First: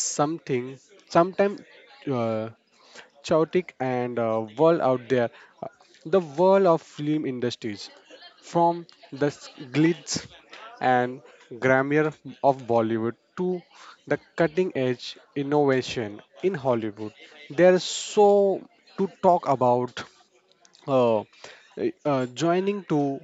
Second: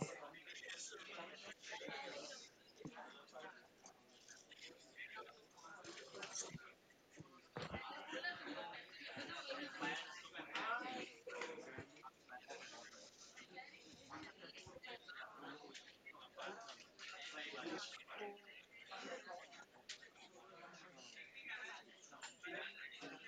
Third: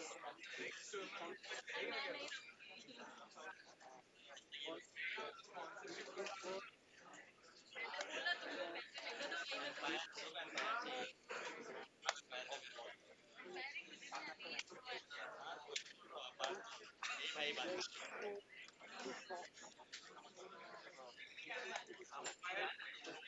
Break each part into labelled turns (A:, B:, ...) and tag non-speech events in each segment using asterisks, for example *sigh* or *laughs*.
A: something sometimes chaotic and world out there, uh, the world of film industries, from the glitz and grandeur of Bollywood to the cutting edge innovation in Hollywood. There's so to talk about uh, joining to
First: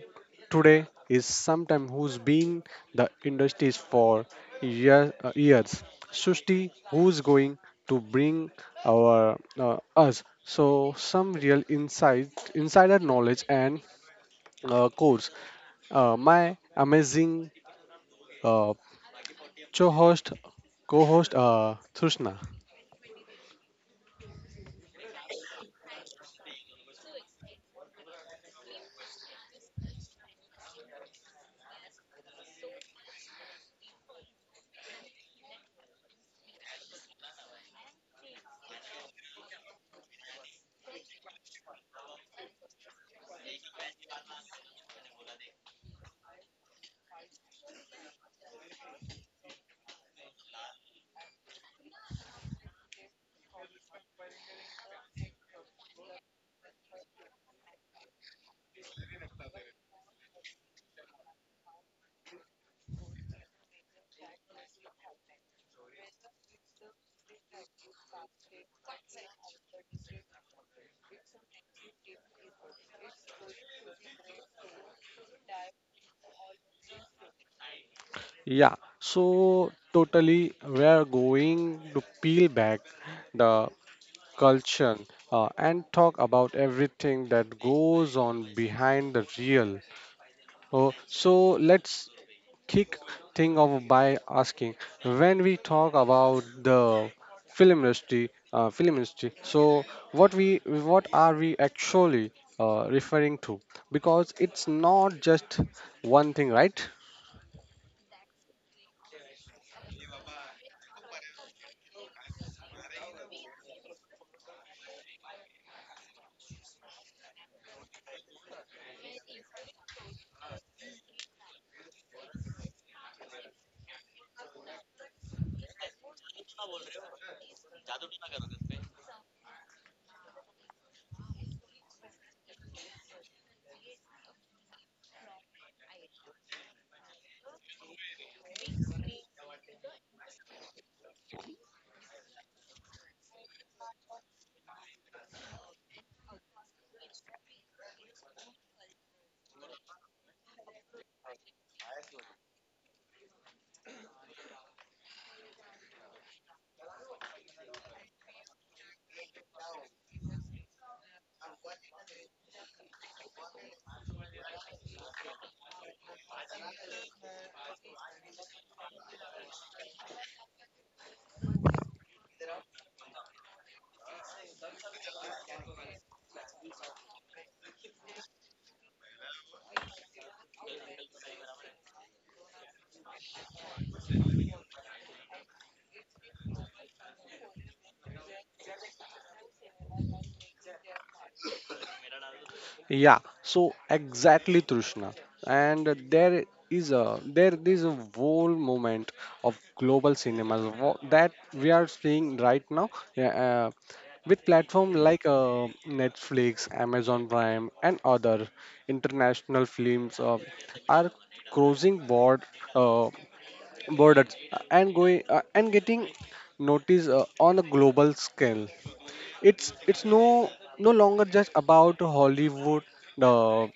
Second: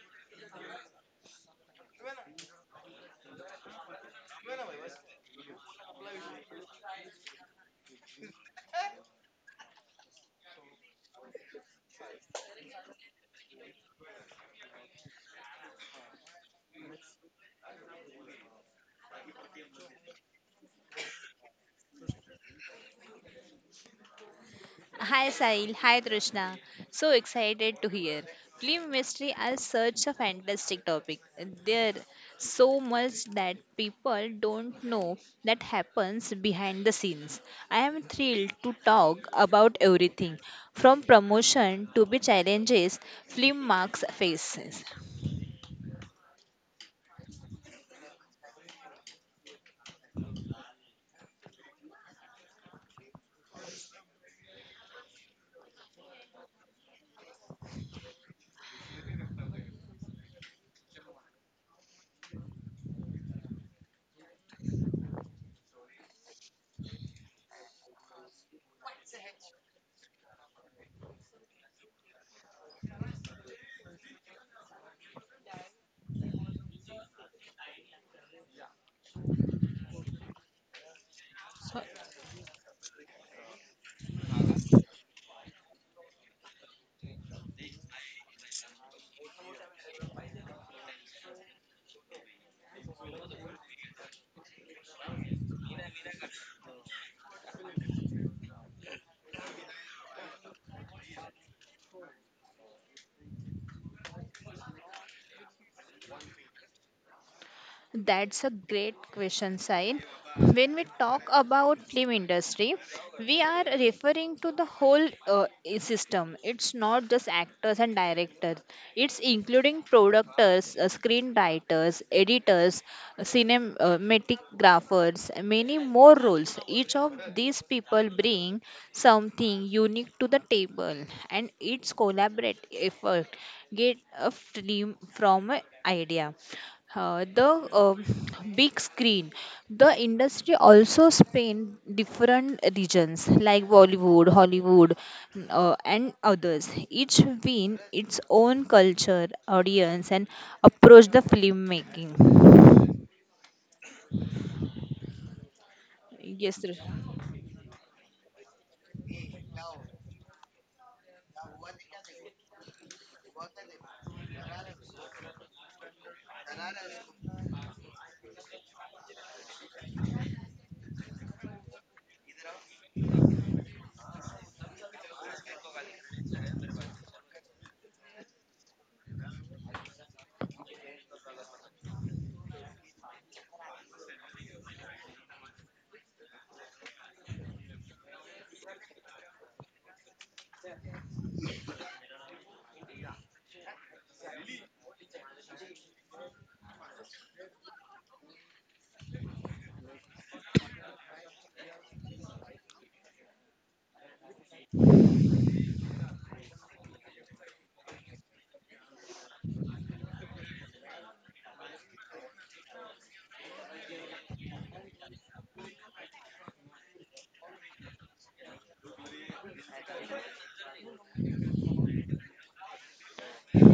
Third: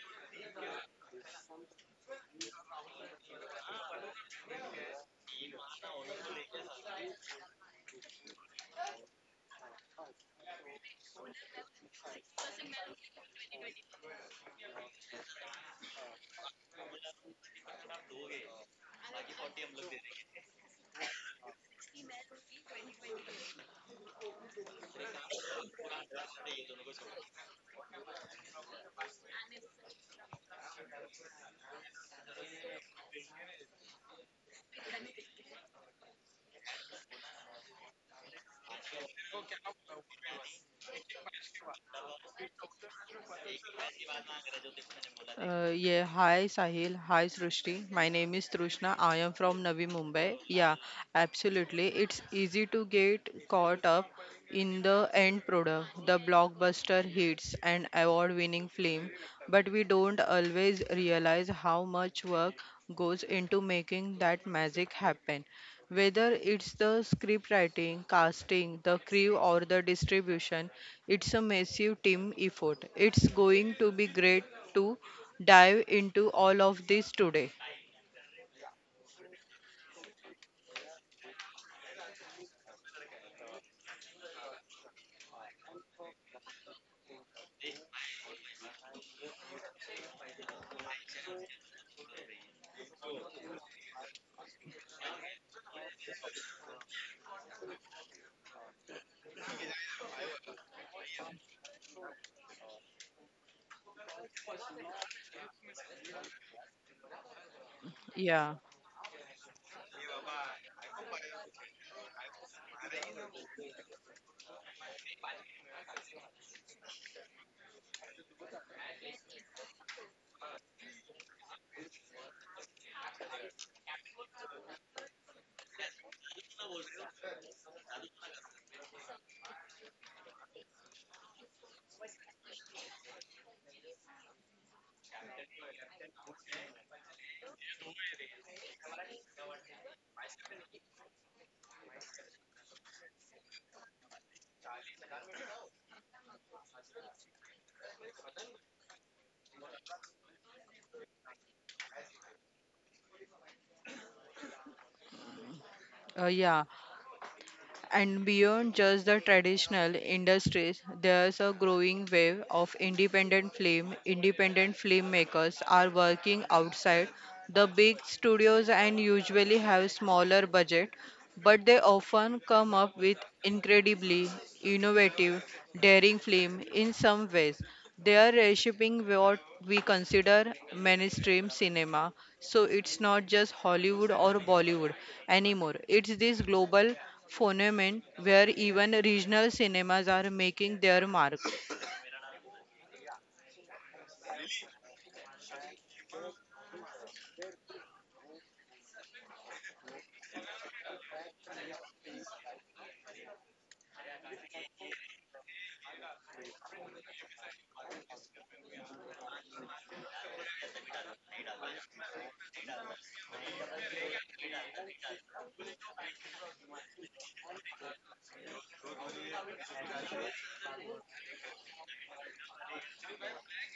A: today is sometime who's been the industries for years. Sushti, who's going to bring our us so some real insider knowledge and course. My amazing uh,
B: am looking
A: co-host, co-host, Thushna.
C: Hi Sahil, hi Trishna. So excited to hear. Film mystery is such a fantastic topic. There so much that people don't know that happens behind the scenes. I am thrilled to talk about everything from promotion to the challenges film marks faces.
B: Yeah, Hi Sahil, hi Srushti. My name is Trishna. I am from Navi Mumbai. Yeah, absolutely. It's easy to get caught up in the end product, the blockbuster hits and award-winning film, but we don't always realize how much work goes into making that magic happen. Whether it's the script writing, casting, the crew, or the distribution, it's a massive team effort. It's going to be great too dive into all of this today.
A: Yeah, so totally, we are going to peel back the culture, and talk about everything that goes on behind the real. Oh, so let's kick thing off by asking when we talk about the film industry. So what we what are we actually referring to? Because it's not just one thing, right?
C: That's a
B: Yeah,
C: great question, Sai. When we talk about film industry, we are referring to the whole system. It's not just actors and directors. It's including producers, screenwriters, editors, cinematographers, many more roles. Each of these people bring something unique to the table, and its collaborative effort get a film from an idea the big screen the industry also spanned different regions like Bollywood, Hollywood, and others each win its own culture audience and approach the filmmaking
B: uh, yeah.
C: yes sir.
B: And beyond just the traditional industries, there's a growing wave of independent film. Independent filmmakers are working outside the big studios and usually have smaller budget, but they often come up with incredibly innovative, daring film in some ways. They are reshaping what we consider mainstream cinema. So it's not just Hollywood or Bollywood anymore. It's this global phenomenon where even regional cinemas are making their mark.
A: Yeah, so exactly, Trishna. And there is a whole moment of global cinemas that we are seeing right now. Yeah, uh, with platform like Netflix, Amazon Prime, and other international films are crossing board uh, borders and going and getting noticed on a global scale. It's no longer just about Hollywood uh,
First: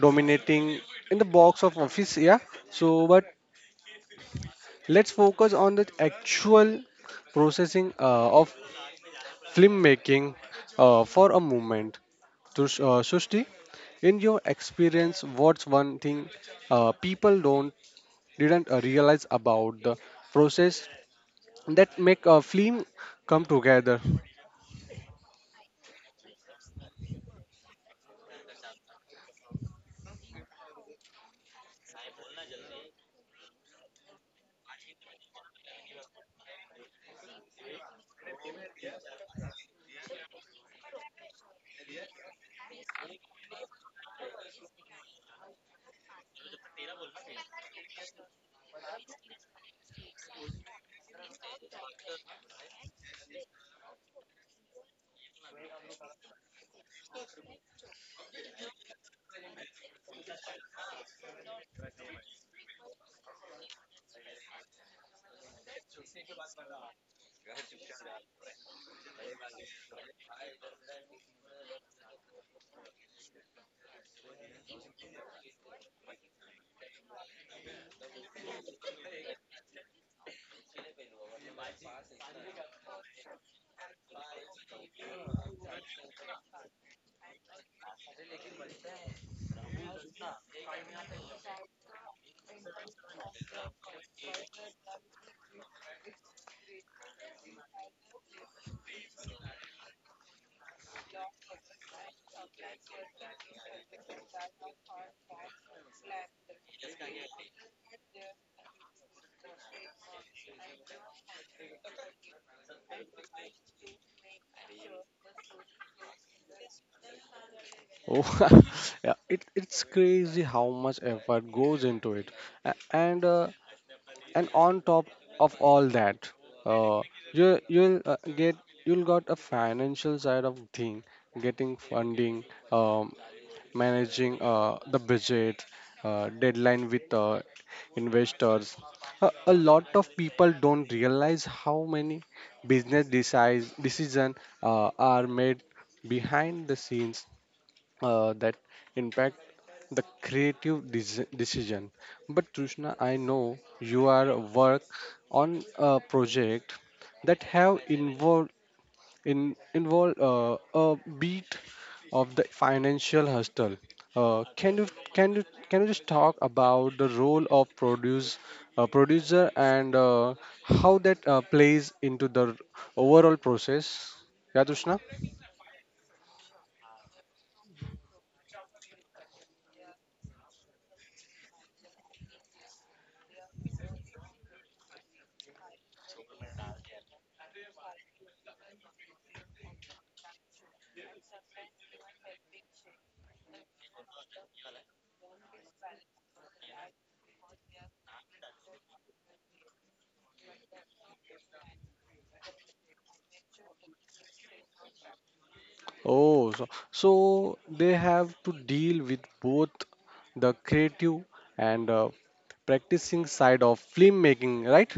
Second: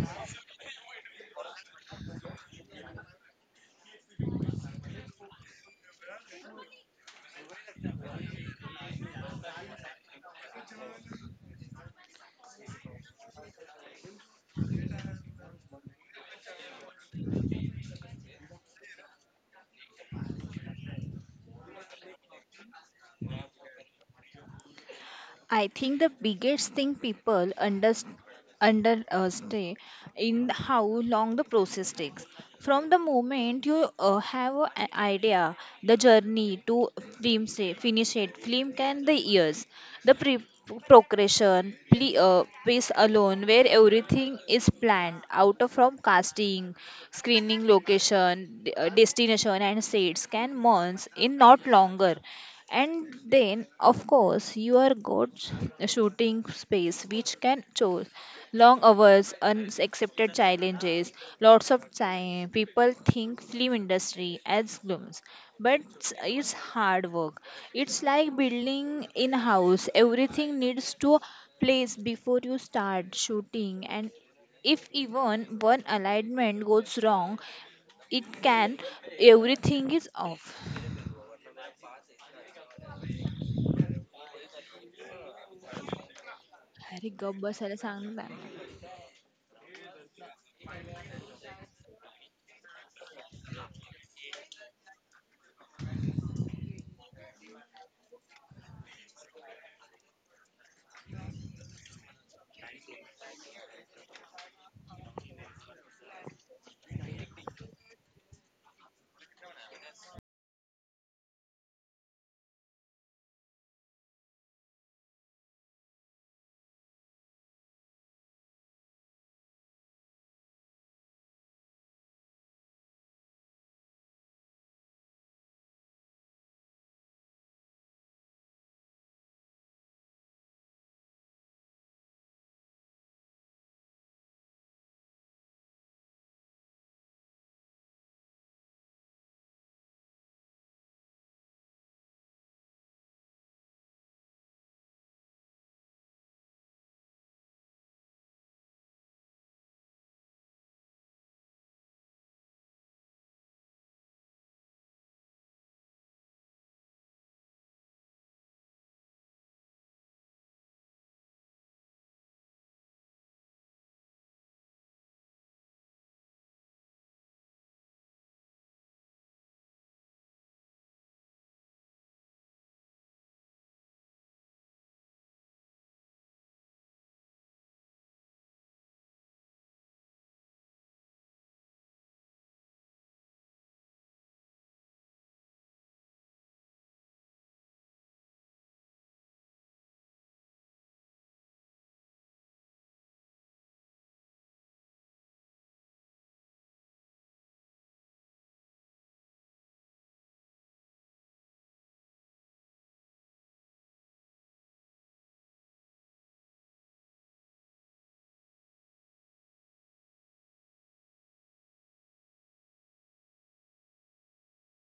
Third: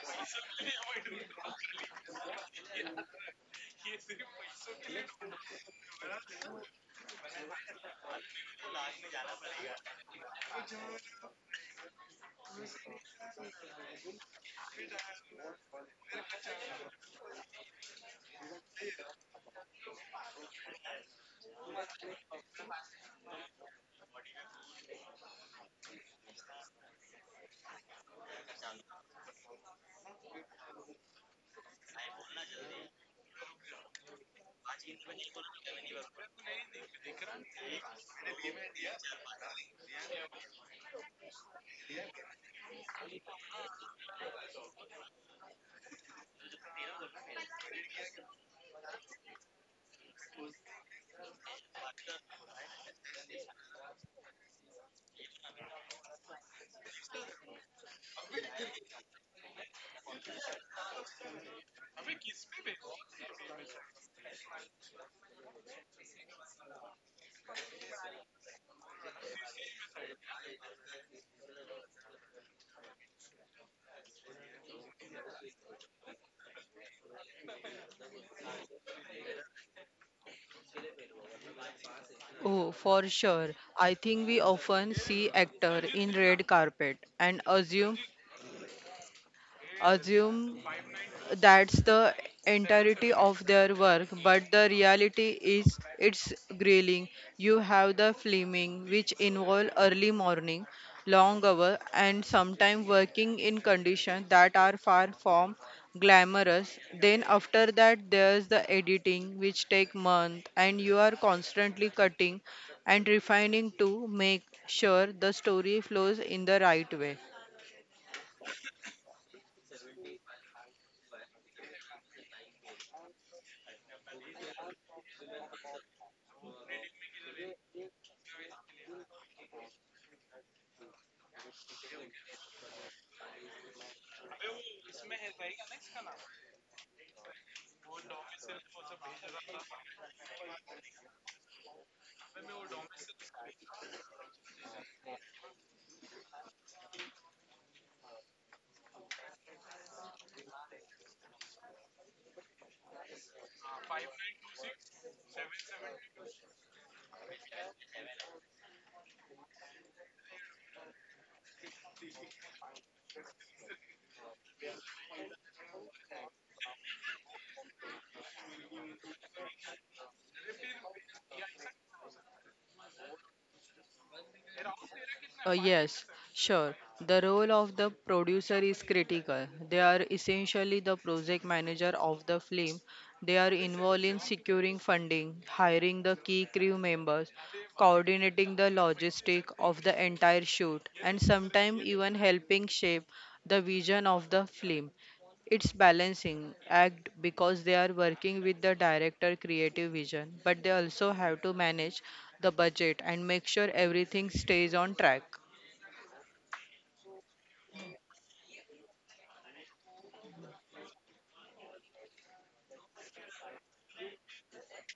A: dominating in the box of office, yeah. So, but let's focus on the actual processing of filmmaking for a moment. So, Srushti, in your experience, what's one thing people don't didn't realize about the process that make a film come together?
C: I think the biggest thing people underestimate in how long the process takes. From the moment you have an idea, the journey to film say, finish it, film can the years, the progression, piece alone where everything is planned out of from casting, screening location, destination and sets can months in not longer and then, of course, your goat's shooting space, which can choose long hours, unaccepted challenges, lots of time. People think film industry as glooms, but it's hard work. It's like building in house. Everything needs to place before you start shooting, and if even one alignment goes wrong, it can everything is off.
B: Oh, for sure. I think we often see actor in red carpet
C: अरे गप
B: and
C: बसायला
B: assume
C: सांग ना
B: assume that's the entirety of their work, but the reality is it's grilling. You have the flaming which involve early morning, long hour, and sometimes working in conditions that are far from glamorous. Then after that there's the editing which take month, and you are constantly cutting and refining to make sure the story flows in the right way.
A: Oh, *laughs* yeah, it's crazy how much effort goes into it, A- and uh, and on top of all that, uh, you you'll uh, get you'll got a financial side of thing, getting funding, um, managing the budget, deadline with investors. A lot of people don't realize how many business decides decision are made behind the scenes that impact the creative decision. But Trishna, I know you are work on a project that have involved in involved a beat of the financial hustle. Uh, can you can you just talk about the role of producer and how that plays into the overall process? Yeah, Trishna.
B: Yes, sure. The role of the producer is critical. They are essentially the project manager of the film. They are involved in securing funding, hiring the key crew members, coordinating the logistic of the entire shoot, and sometimes even helping shape the vision of the film. It's balancing act because they are working with the director creative vision, but they also have to manage the budget and make sure everything stays on track.
A: Oh, so, so, they have to deal with both the creative and practicing side of filmmaking, right?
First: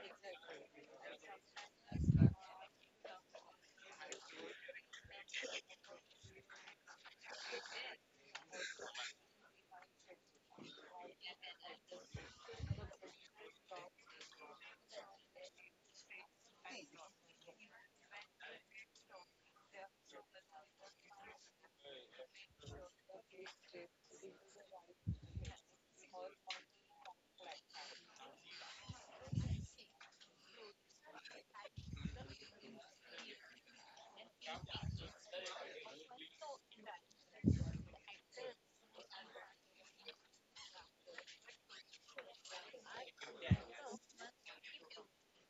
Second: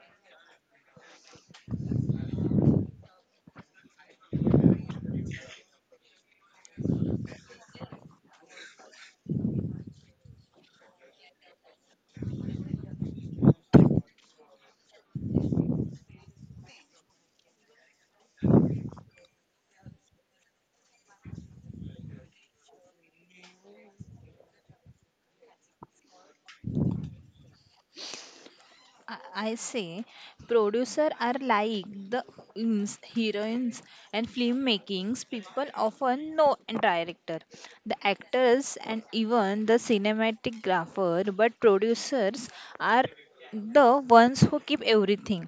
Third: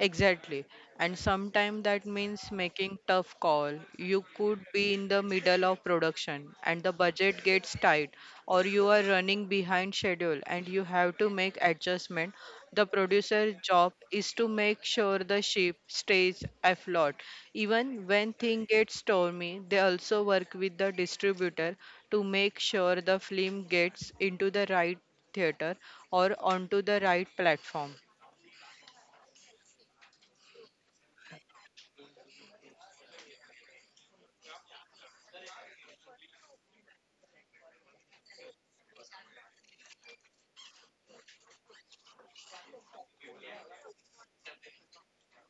B: Exactly. And sometimes that means making tough call. You could be in the middle of production and the budget gets tight, or you are running behind schedule and you have to make adjustment. The producer's job is to make sure the ship stays afloat. Even when things get stormy, they also work with the distributor to make sure the film gets into the right theater or onto the right platform.
C: I I say producer are like the heroines and film makings people often know and director the actors and even the cinematographer, but producers are the ones who keep everything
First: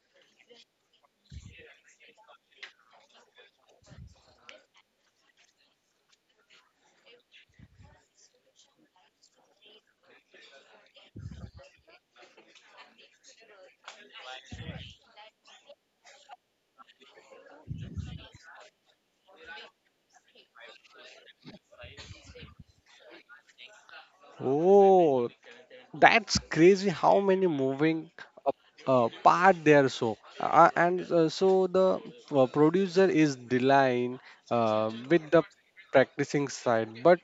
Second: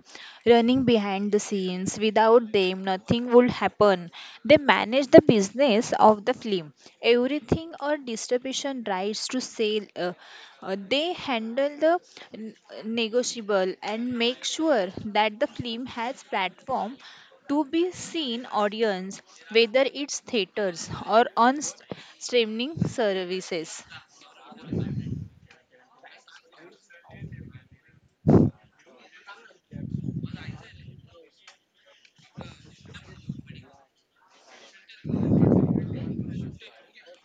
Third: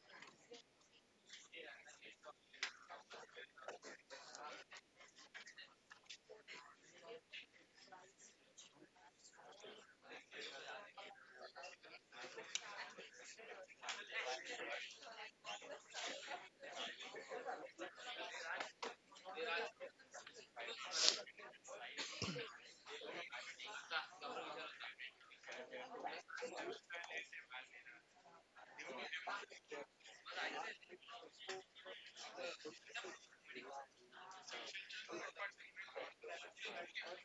C: running behind the scenes without them nothing would happen. They manage the business of the film. Everything or distribution rights to sale. They handle the n- negotiable and make sure that the film has platform to be seen audience whether it's theaters or on streaming services.
A: Oh, that's crazy how many moving uh, part there. So, the producer is dealing with the practicing side, but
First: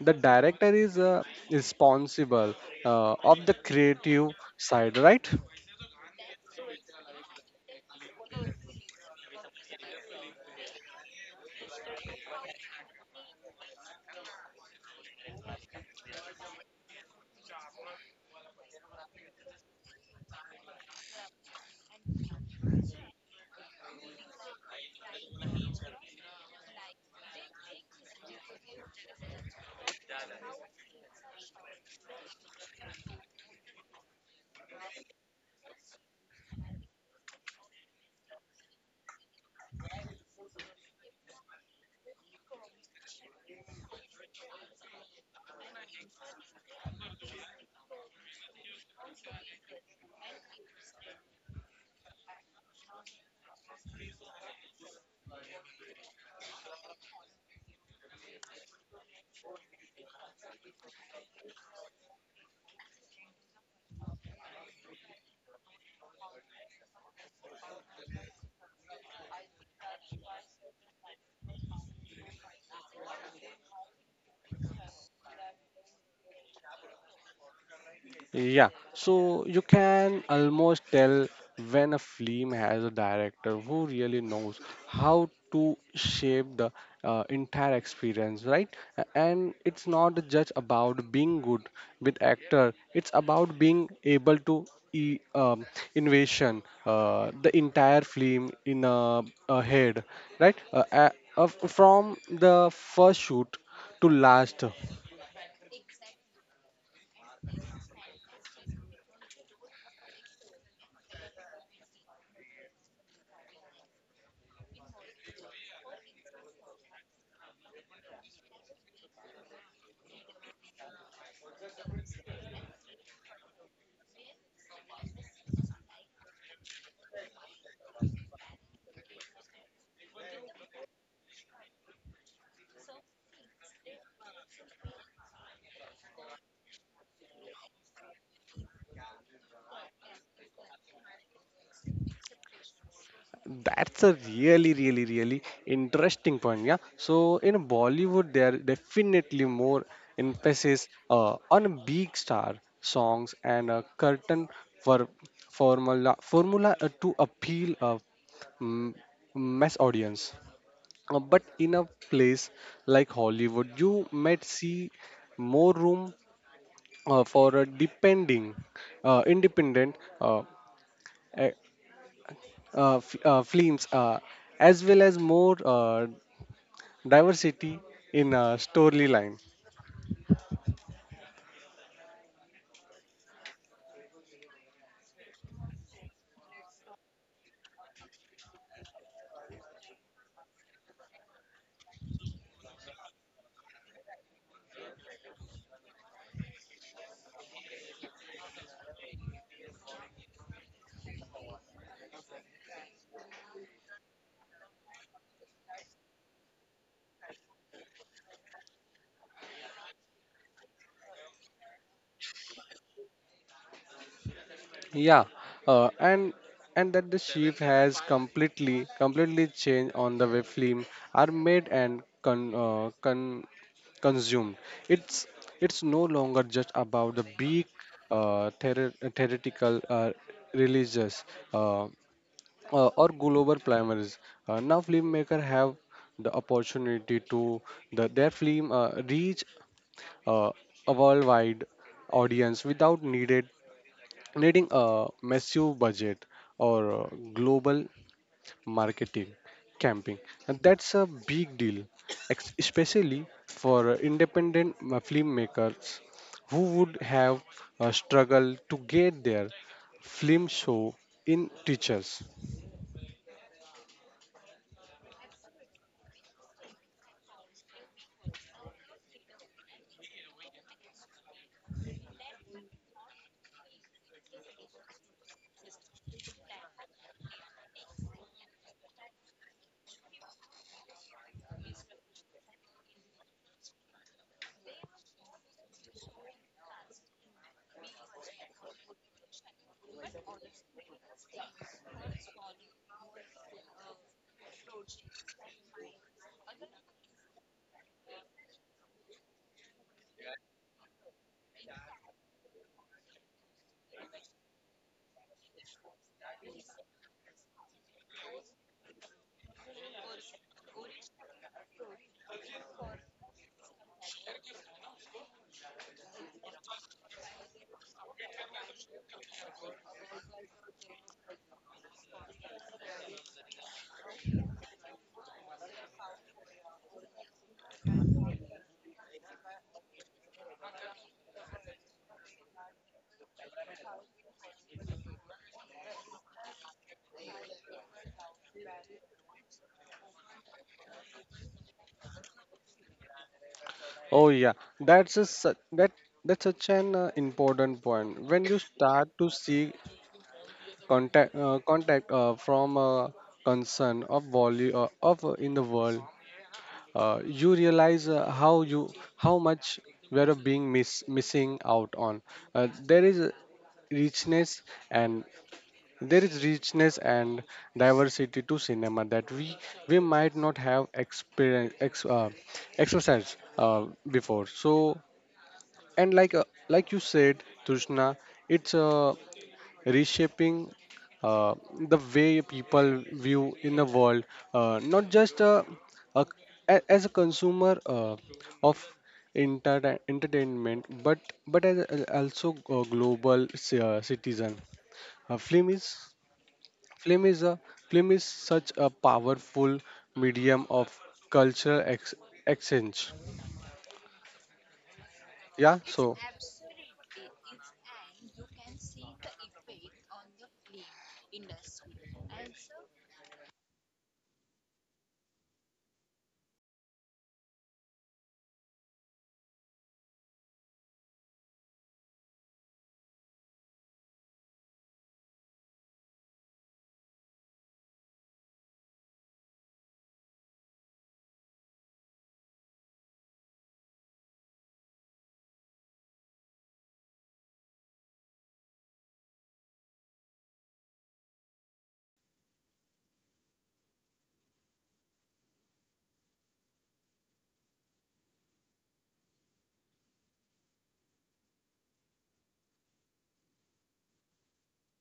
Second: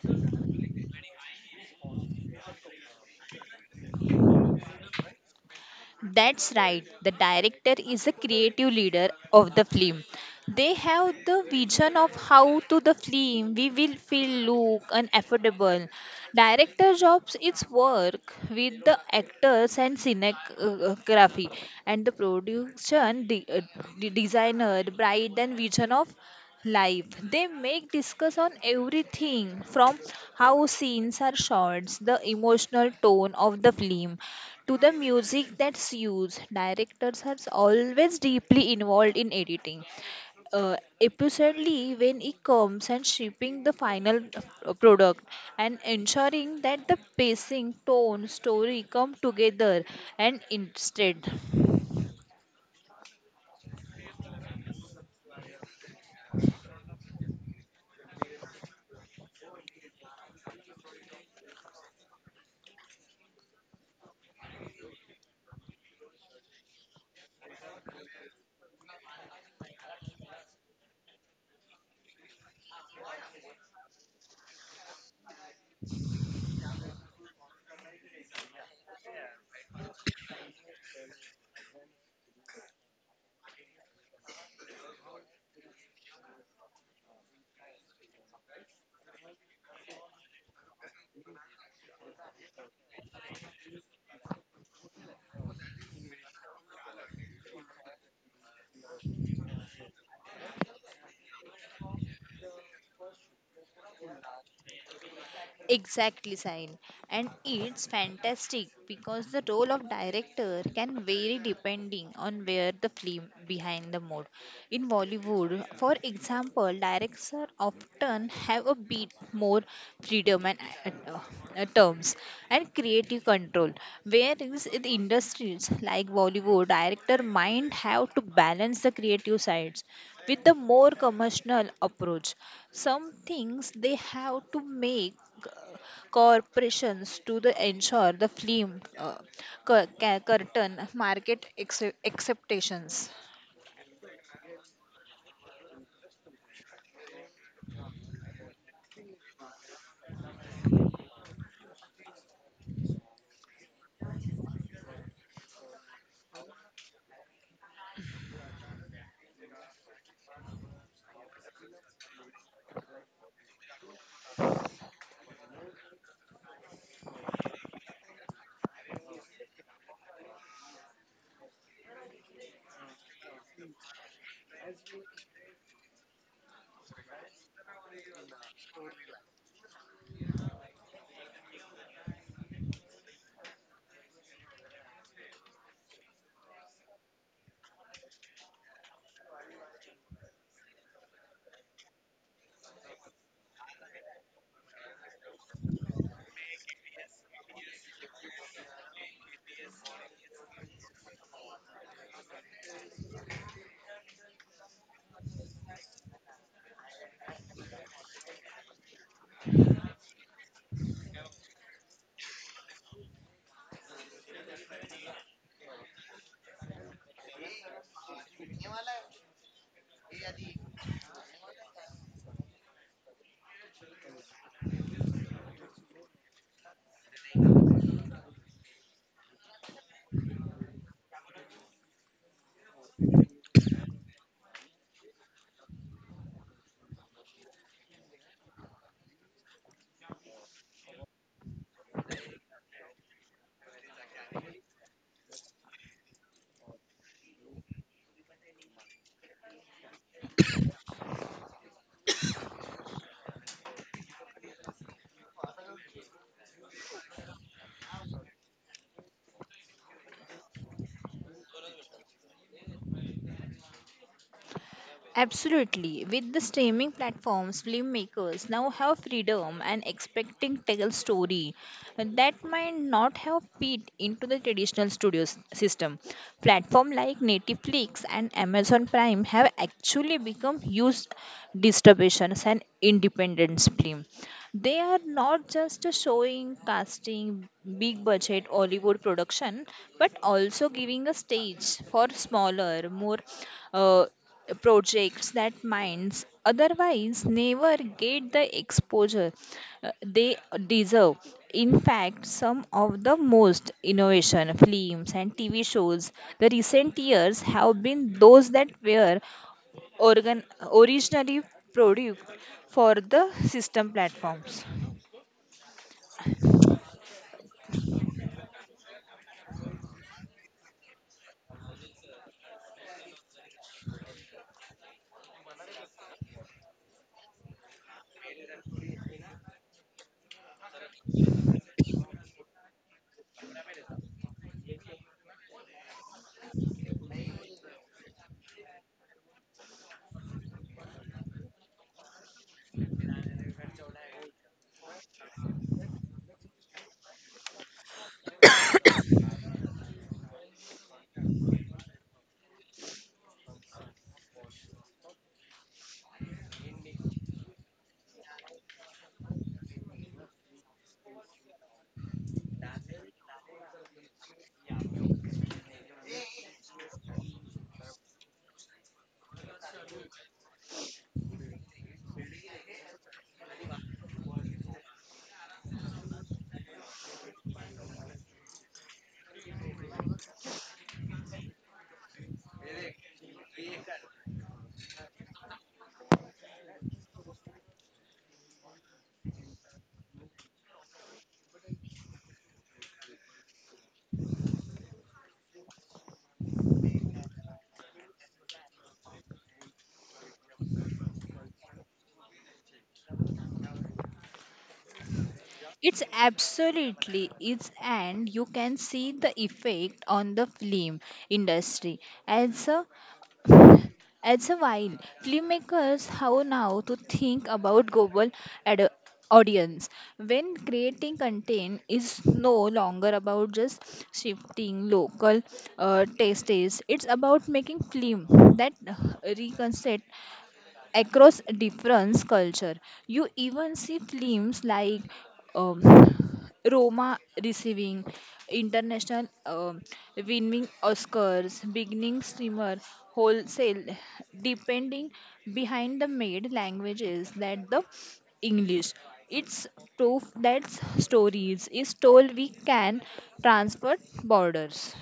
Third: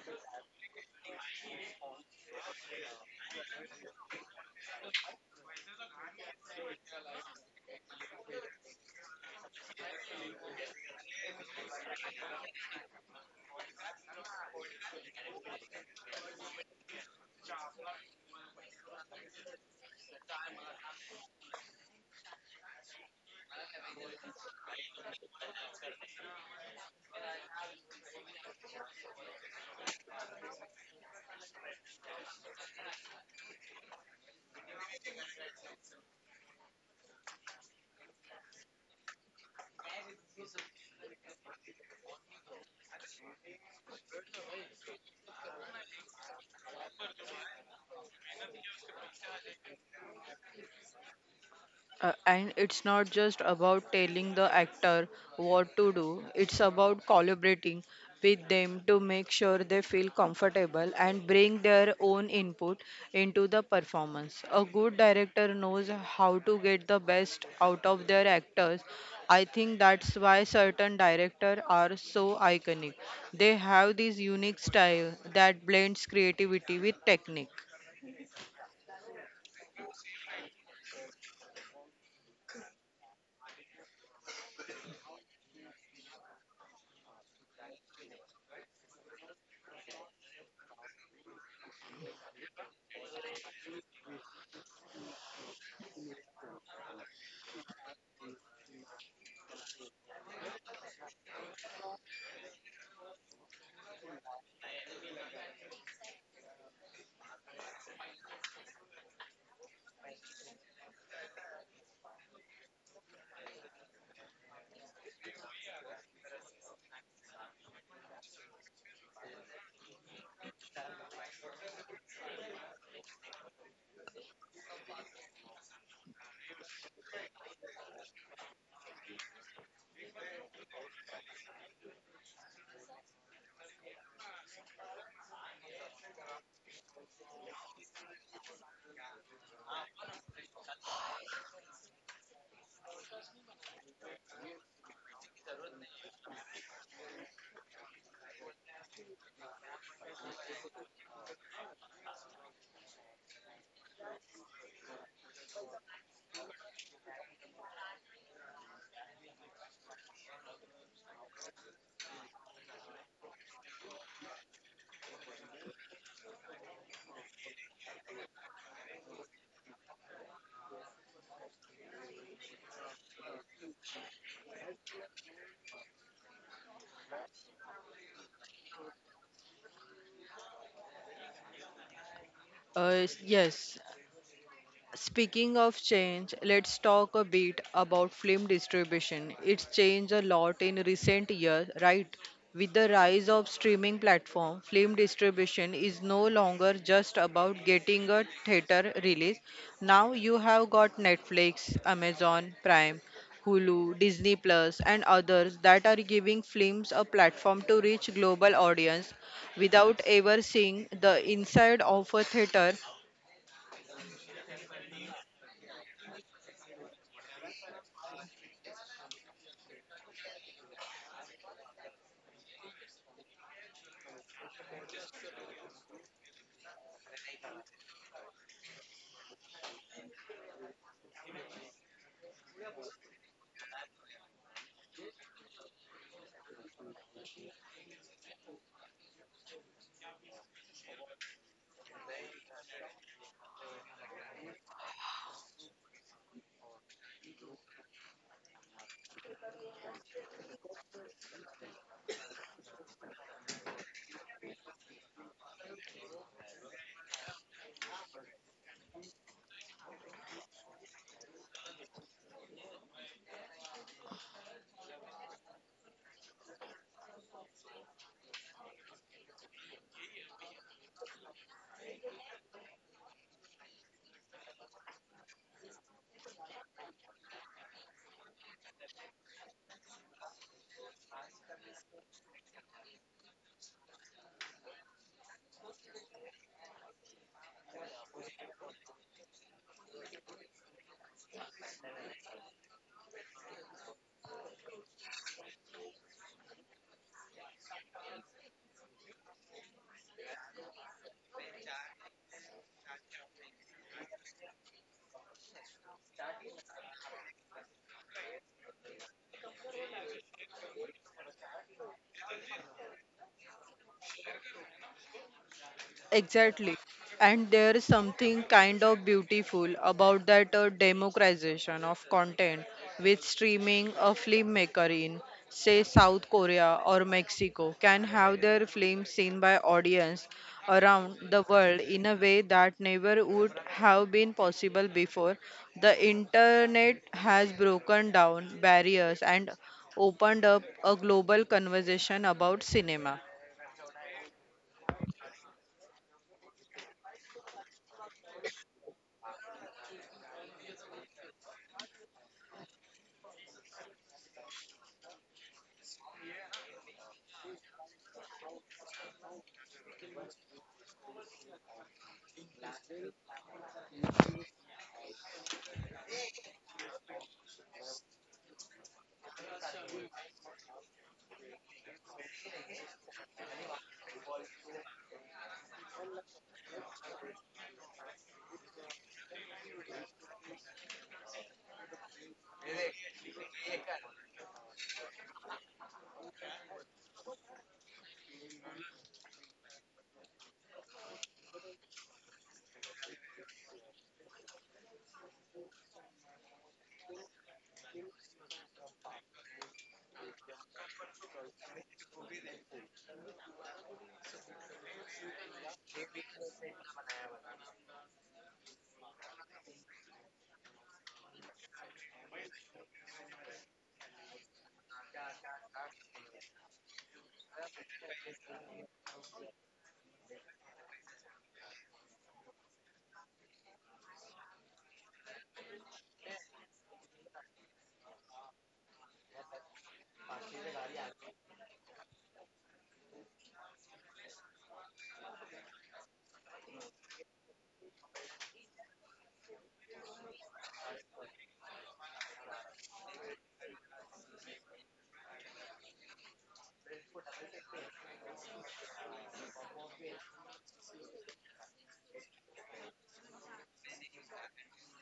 A: the director is responsible of the creative side, right?
C: That's right. The director is a creative leader of the film. They have the vision of how to the film we will feel look and affordable. Director jobs its work with the actors and cinematography and the production designer bright and vision of live. They make discuss on everything from how scenes are shot, the emotional tone of the film, to the music that's used. Directors are always deeply involved in editing. Uh, Episodely when it comes and shipping the final product and ensuring that the pacing tone story come together and instead.
B: And it's not just about telling the actor what to do, it's about collaborating with them to make sure they feel comfortable and bring their own input into the performance. A good director knows how to get the best out of their actors. I think that's why certain directors are so iconic. They have this unique style that blends creativity with technique.
A: Yeah, so you can almost tell when a film has a director who really knows how to shape the entire experience, right? And it's not just about being good with actor; it's about being able to e- um, invasion the entire film in a head, right? From the first shoot to last.
C: Exactly, Sain. And it's fantastic because the role of director can vary depending on where the film behind the mood. In Bollywood, for example, directors often have a bit more freedom and uh, terms and creative control, whereas in industries like Bollywood, director might have to balance the creative sides with the more commercial approach. Some things they have to make uh, corporations to the ensure the film curtain market acceptations.
A: That's a really interesting point. Yeah. So in Bollywood, there are definitely more emphasis on big star songs and a curtain for formula to appeal a mm, mass audience. But in a place like Hollywood, you might see more room for independent uh, a- films, as well as more diversity in storyline.
B: Yes. Speaking of change, let's talk a bit about film distribution. It's changed a lot in recent years, right? With the rise of streaming platform, film distribution is no longer just about getting a theater release. Now you have got Netflix, Amazon Prime, Hulu, Disney Plus and others that are giving films a platform to reach global audience without ever seeing the inside of a theater.
A: Yeah, uh, and and that the shift has completely changed on the way film are made and consumed. It's it's no longer just about the big theoretical religious. Uh, or global primaries. Now filmmakers have the opportunity to their film reach uh, a worldwide audience without needed needing a massive budget or global marketing campaign. And that's a big deal, especially for independent filmmakers who would have struggled to get their film show in teachers.
C: Absolutely. With the streaming platforms, filmmakers now have freedom and expecting tell story that might not have fit into the traditional studio system. Platform like Netflix and Amazon Prime have actually become huge distributions and independence film. They are not just showing casting big budget Hollywood production, but also giving a stage for smaller, more uh, projects that minds otherwise never get the exposure they deserve. In fact, some of the most innovation films and TV shows the recent years have been those that were organ- originally produced for the system platforms.
B: Exactly. And there is something kind of beautiful about that democratization of content. With streaming, a filmmaker in, say, South Korea or Mexico can have their film seen by audience around the world in a way that never would have been possible before. The internet has broken down barriers and opened up a global conversation about cinema.
A: Oh yeah, that's a such that that's such an important point. When you start to see contact from a concern of volume of in the world, you realize how much we are being missing out on. Uh, there is richness and there is richness and diversity to cinema that we might not have exercised before. So and like you said, Tushna, it's reshaping uh, the way people view in the world, not just a, as a consumer of entertainment, but as also a global citizen. Uh, film is film is a Film is such a powerful medium of cultural exchange. Yeah,
C: It's
A: so.
C: absolutely it's and you can see the effect on the film industry as a as a while, filmmakers have now to think about global ad- audience. When creating content is no longer about just shifting local tastes, it's about making film that reconstruct across different culture. You even see films like um, Roma receiving international winning Oscars, beginning streamer wholesale, depending behind the made languages that the English. It's proof that stories is told we can transfer borders.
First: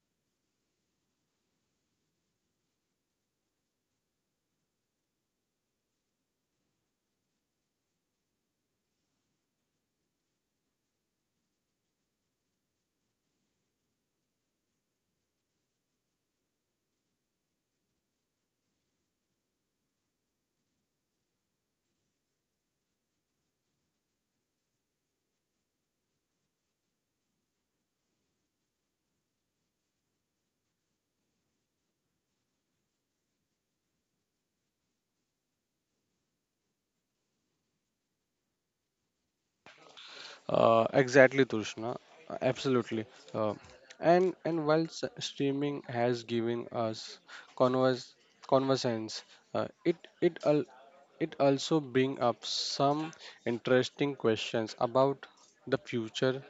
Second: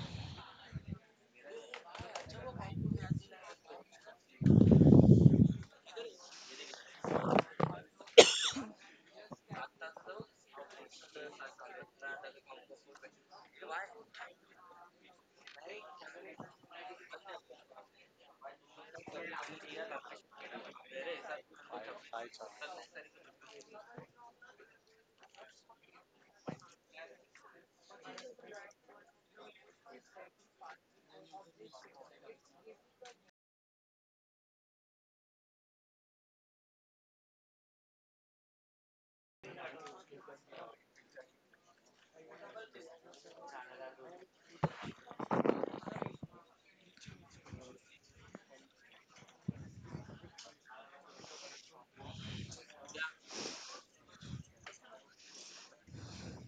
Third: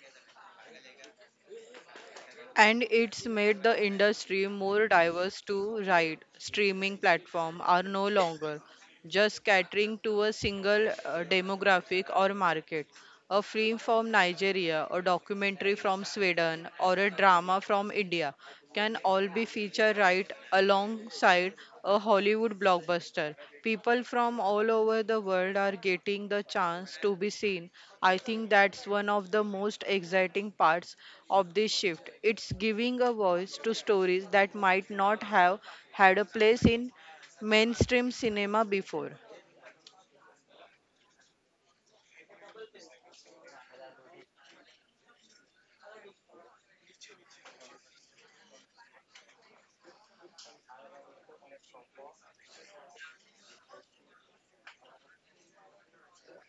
B: And it's made the industry more diverse too, right? Streaming platforms are no longer just catering to a single demographic or market. A film from Nigeria, a documentary from Sweden, or a drama from India can all be featured right alongside a Hollywood blockbuster. People from all over the world are getting the chance to be seen. I think that's one of the most exciting parts of this shift. It's giving a voice to stories that might not have had a place in mainstream cinema before.
A: Exactly, Tushna. Absolutely. Uh, and while streaming has given us converse conversations, uh, it it al- it also bring up some interesting questions about the future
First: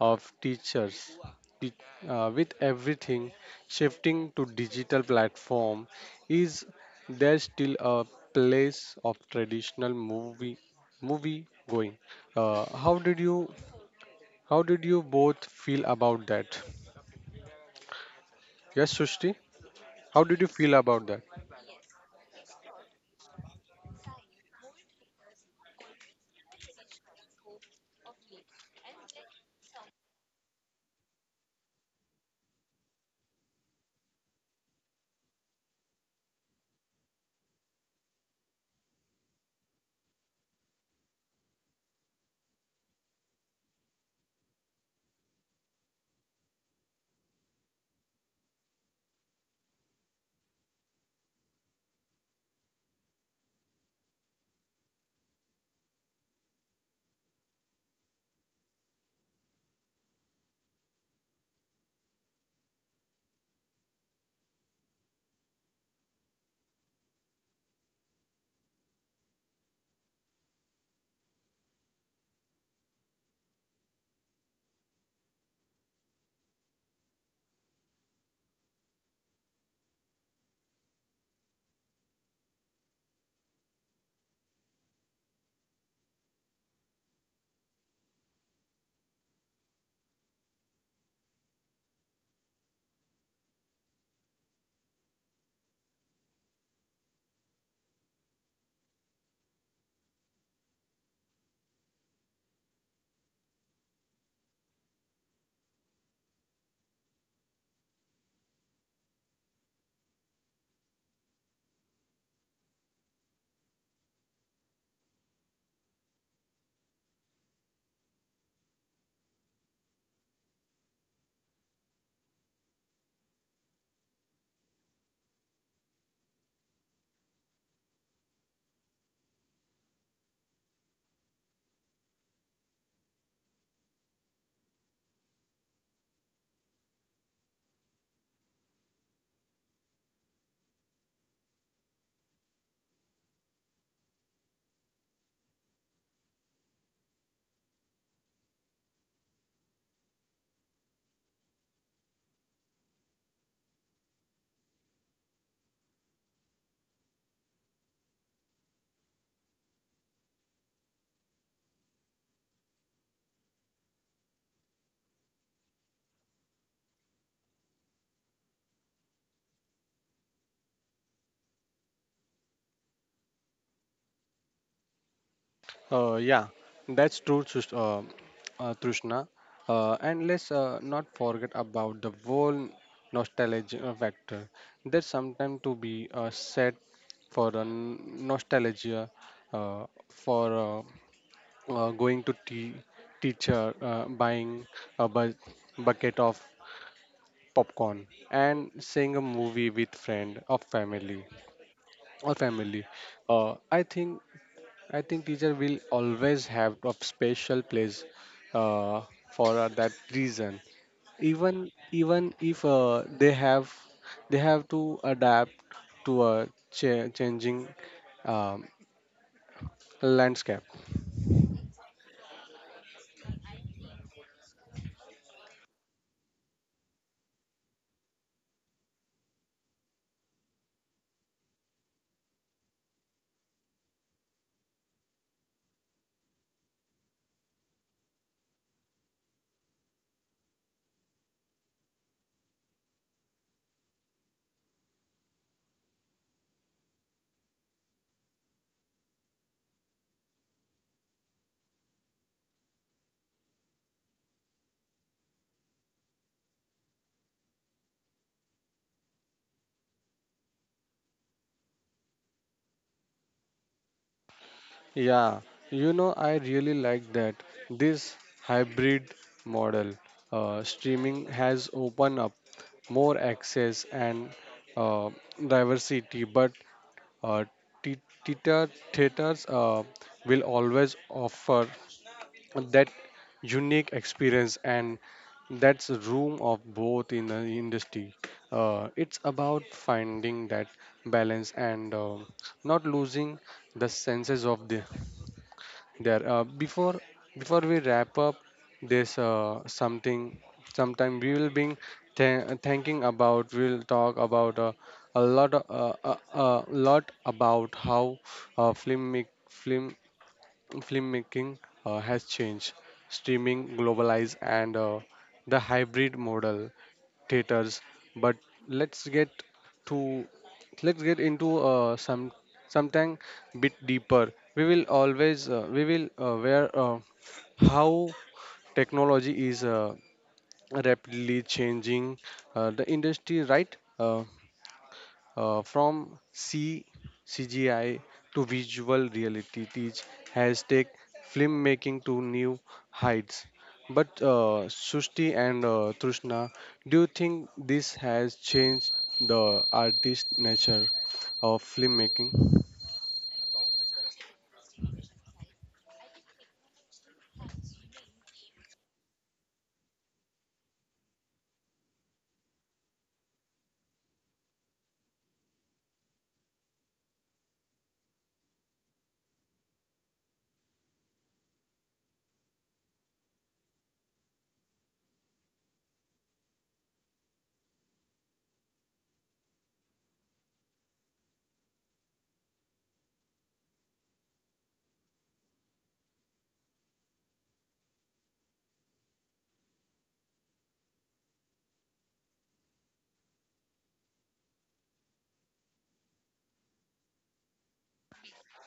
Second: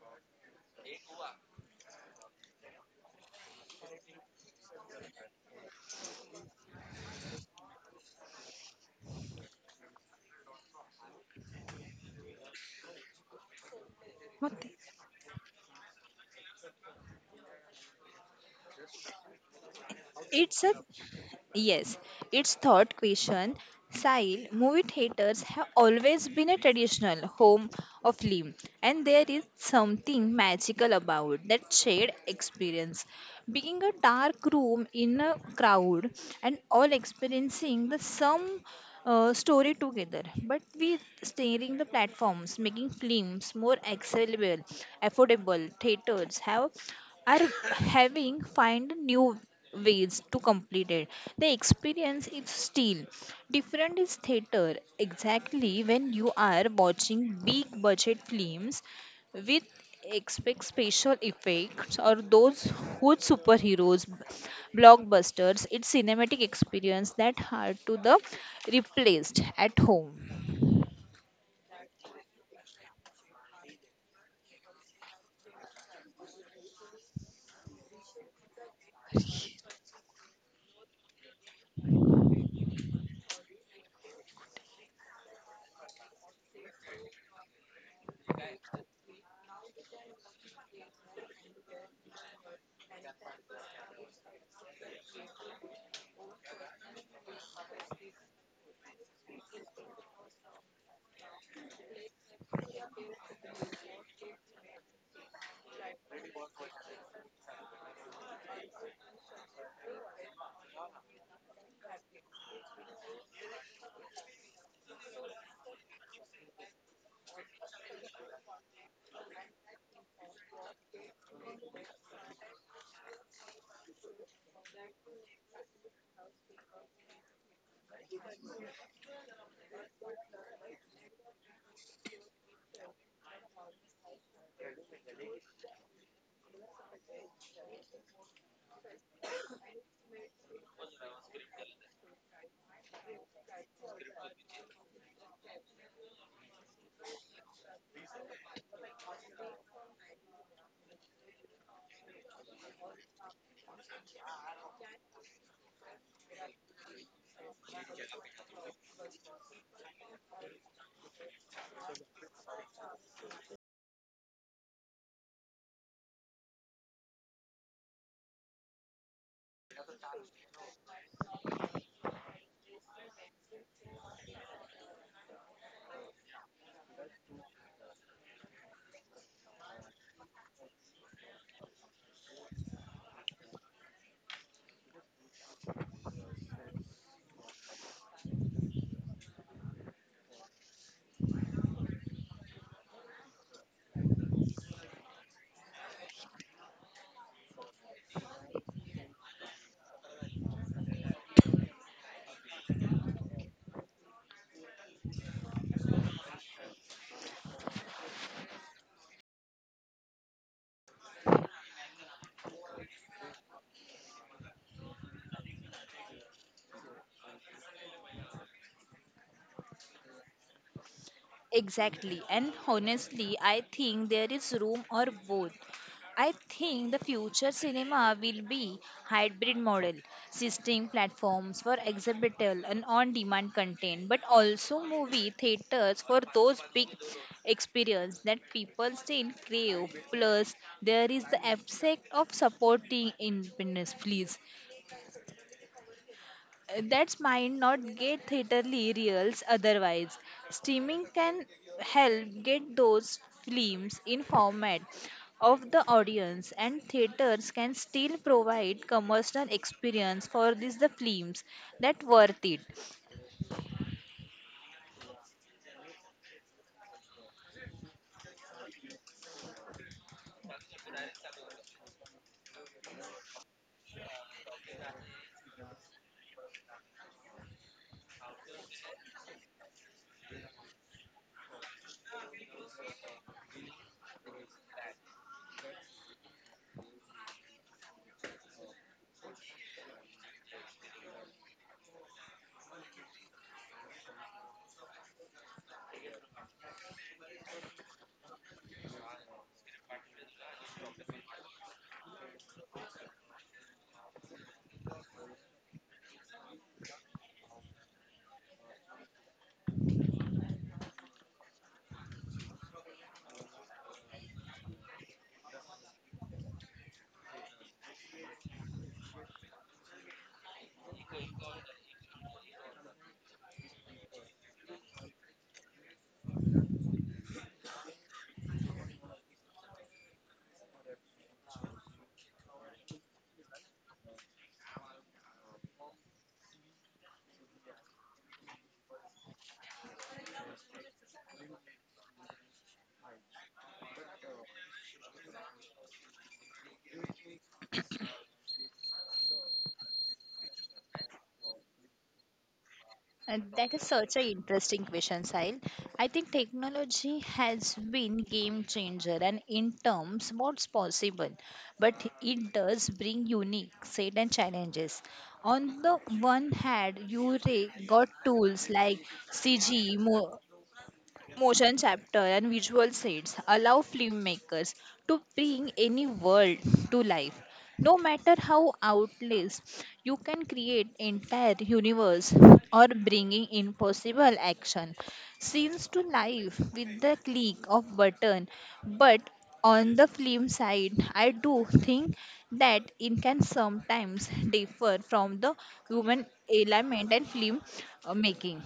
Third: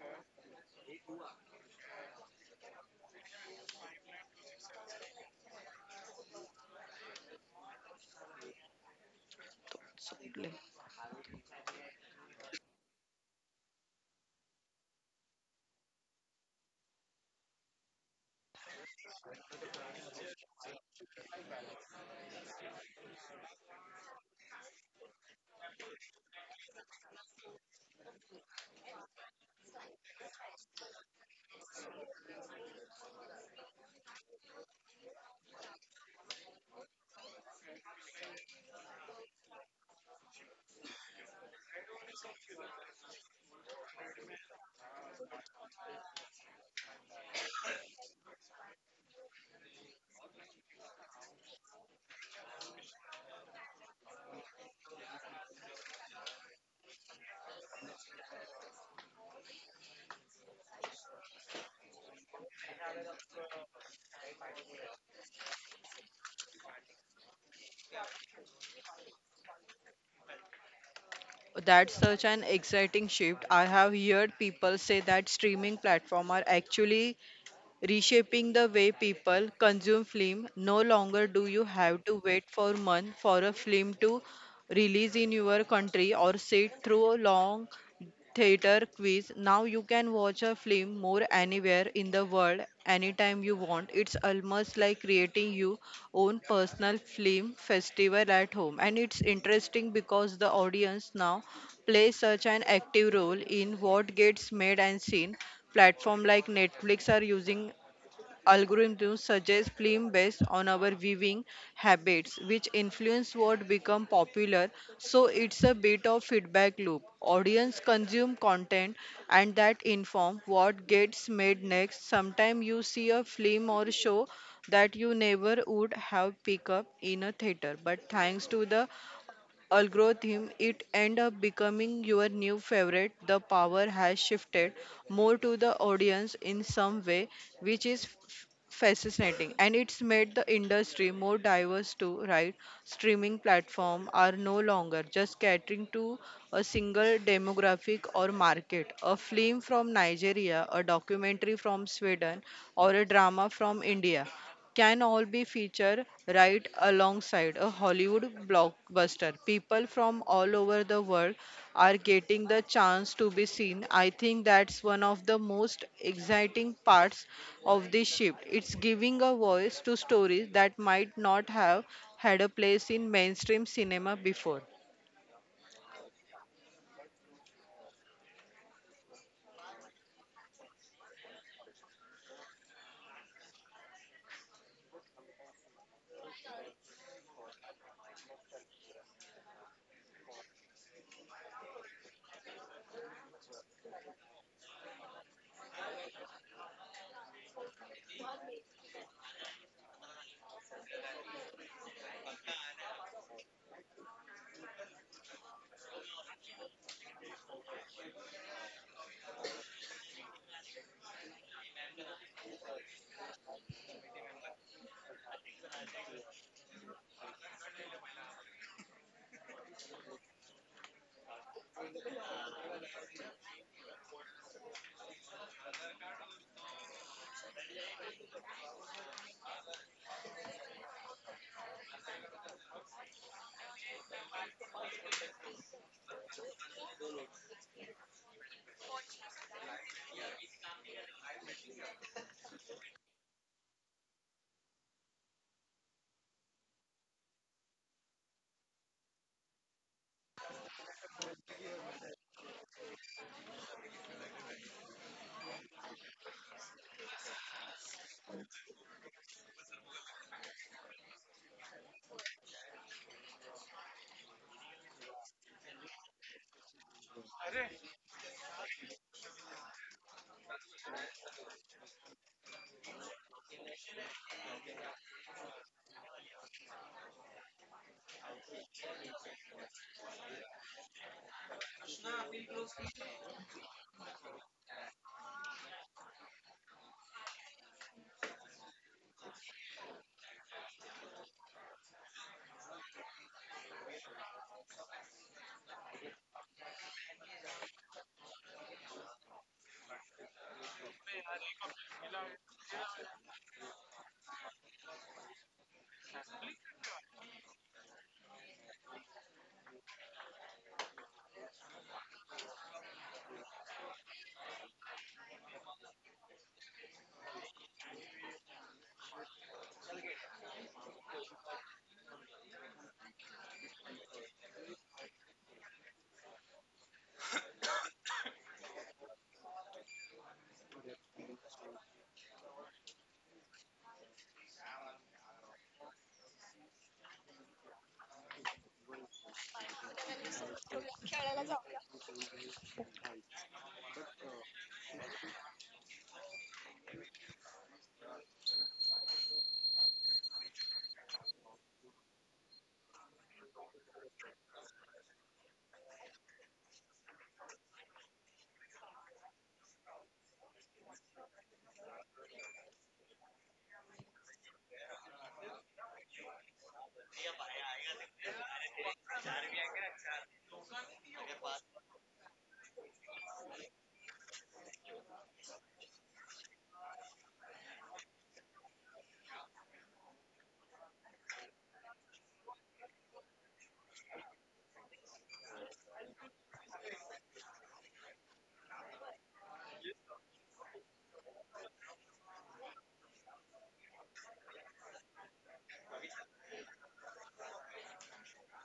A: of teachers. Te- with everything shifting to digital platform, is there still a place of traditional movie going? How did you
C: मग ते-
A: both feel about that? Yes, Sushti, how did you
C: It's a
A: feel about that?
C: yes, it's thought question. Sahil, movie theaters have always been a traditional home of film, and there is something magical about that shared experience. Being a dark room in a crowd and all experiencing the same story together, but with steering the platforms, making films more accessible, affordable, theaters have are having find new ways to complete it. The experience is still different is theater. Exactly when you are watching big budget films with expect special effects or those huge superheroes blockbusters it's cinematic experience that hard to the replaced at home.
B: That's such an exciting shift. I have heard people say that streaming platforms are actually reshaping the way people consume film. No longer do you have to wait for months for a film to release in your country or sit through a long theater quiz. Now you can watch a film more anywhere in the world, anytime you want. It's almost like creating your own personal film festival at home. And it's interesting because the audience now plays such an active role in what gets made and seen. Platform like Netflix are using algorithms suggest films based on our viewing habits, which influence what become popular. So it's a bit of feedback loop. Audience consume content and that inform what gets made next. Sometimes you see a film or show that you never would have picked up in a theater, but thanks to the algorithm it end up becoming your new favorite. The power has shifted more to the audience in some way, which is fascinating. And it's made the industry more diverse too, right? Streaming platforms are no longer just catering to a single demographic or market. A film from Nigeria, a documentary from Sweden, or a drama from India can all be featured right alongside a Hollywood blockbuster. People from all over the world are getting the chance to be seen. I think that's one of the most exciting parts of this shift. It's giving a voice to stories that might not have had a place in mainstream cinema before.
A: Yeah, that's true, Trishna. And let's not forget about the whole nostalgia factor. There's sometimes to be said for a nostalgia, for going to teacher, buying a bucket of popcorn and seeing a movie with friend or family. Uh, i think i think teacher will always have a special place uh, for that reason, even if they have to adapt to a changing um, landscape.
C: Exactly. And honestly, I think there is room or both. I think the future cinema will be hybrid model, system platforms for exhibitor and on-demand content, but also movie theaters for those big experience that people still crave. Plus, there is the aspect of supporting independence, please that's might not get theaterly reels otherwise. Streaming can help get those films in format of the audience and theaters can still provide commercial experience for these the films that worth it.
A: Yeah, you know, I really like that. This hybrid model. Uh, streaming has opened up more access and uh, diversity, but uh, thea- theaters will always offer that unique experience and that's room of both in the industry. It's about finding that balance and not losing the senses of the there. Before we wrap up this something sometime we will be thinking about, we'll talk about a lot about how film make film filmmaking has changed. Streaming, globalized, and the hybrid model theaters. But let's get to let's get into something bit deeper. We will always we will where How technology is rapidly changing the industry, right? From C CGI to visual reality, teach has taken filmmaking to new heights. But Sushti and Trishna, do you think this has changed the artist nature of filmmaking?
C: That is such an interesting question, Sahil. I think technology has been game changer and in terms what's possible, but it does bring unique set and challenges. On the one hand, you got tools like CG, Motion chapter and visual sets allow filmmakers to bring any world to life. No matter how outlays, you can create entire universe or bringing impossible action scenes to life with the click of button. But on the film side, I do think that it can sometimes differ from the human element and film making.